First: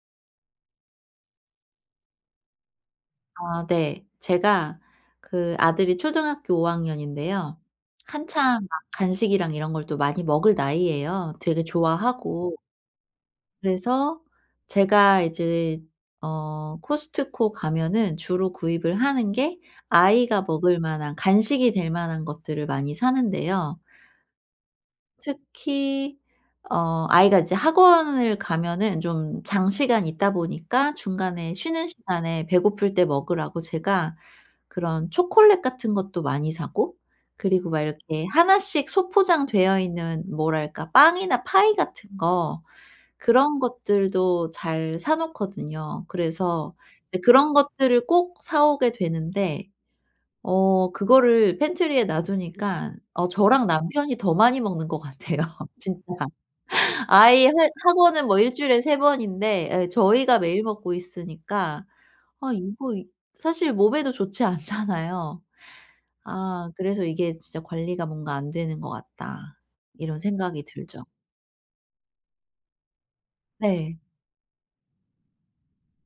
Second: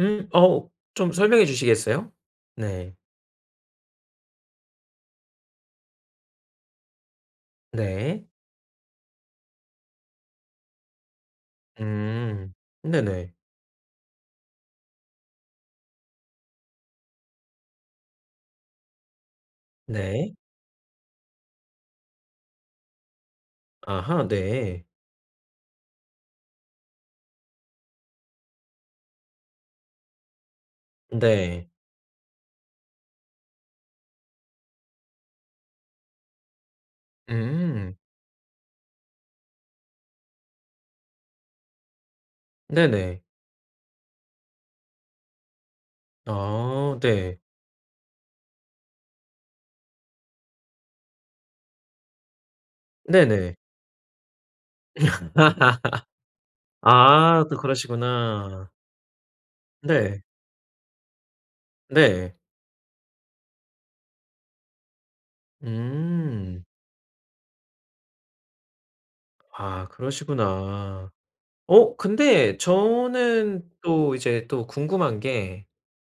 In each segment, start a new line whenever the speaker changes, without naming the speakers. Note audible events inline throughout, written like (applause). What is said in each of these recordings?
음 어 좀 설명해 주시겠어요? 네.
아 네. 제가 그 아들이 초등학교 5 학년인데요
네.
한참 막 간식이랑 이런 걸 또 많이 먹을 나이예요 되게 좋아하고.
음. 네네.
그래서 제가 이제 어 코스트코 가면은 주로 구입을 하는 게
네.
아이가 먹을 만한 간식이 될 만한 것들을 많이 사는데요.
아하 네.
특히 어 아이가 이제 학원을 가면은 좀 장시간 있다 보니까 중간에
네.
쉬는 시간에 배고플 때 먹으라고 제가 그런 초콜릿 같은 것도 많이 사고 그리고 막
음.
이렇게 1 씩 소포장되어 있는 뭐랄까 빵이나 파이 같은 거
네네.
그런 것들도 잘 사 놓거든요. 그래서
아
이제
네.
그런 것들을 꼭 사 오게 되는데 어 그거를 팬트리에 놔두니까 어
네네.
저랑 남편이 더 많이 먹는 것
(laughs)
같아요, 진짜.
아
아이 해
또
학원은 뭐
그러시구나.
일주일에 3 번인데 예
네.
저희가 매일 먹고 있으니까
네.
아 이거 이 사실 몸에도 좋지 않잖아요.
음.
아 그래서 '이게 진짜 관리가 뭔가 안 되는 것 같다.'
아
이런 생각이 들죠.
그러시구나. 어 근데 저는
네.
또 이제 또 궁금한 게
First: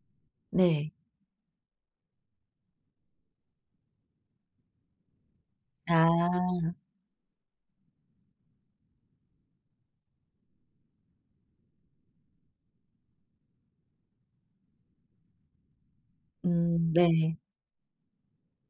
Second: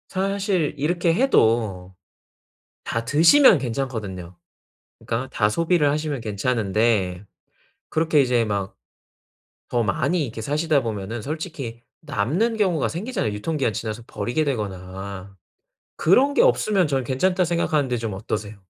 사실
네.
이렇게 해도 다 드시면 괜찮거든요. 그니까 다 소비를 하시면
아.
괜찮은데 그렇게 이제 막 더 많이 이렇게 사시다 보면은 솔직히 남는 경우가 생기잖아요, 유통 기한이 지나서 버리게 되거나. 그런 게 없으면
음
저는
네.
괜찮다 생각하는데 좀 어떠세요?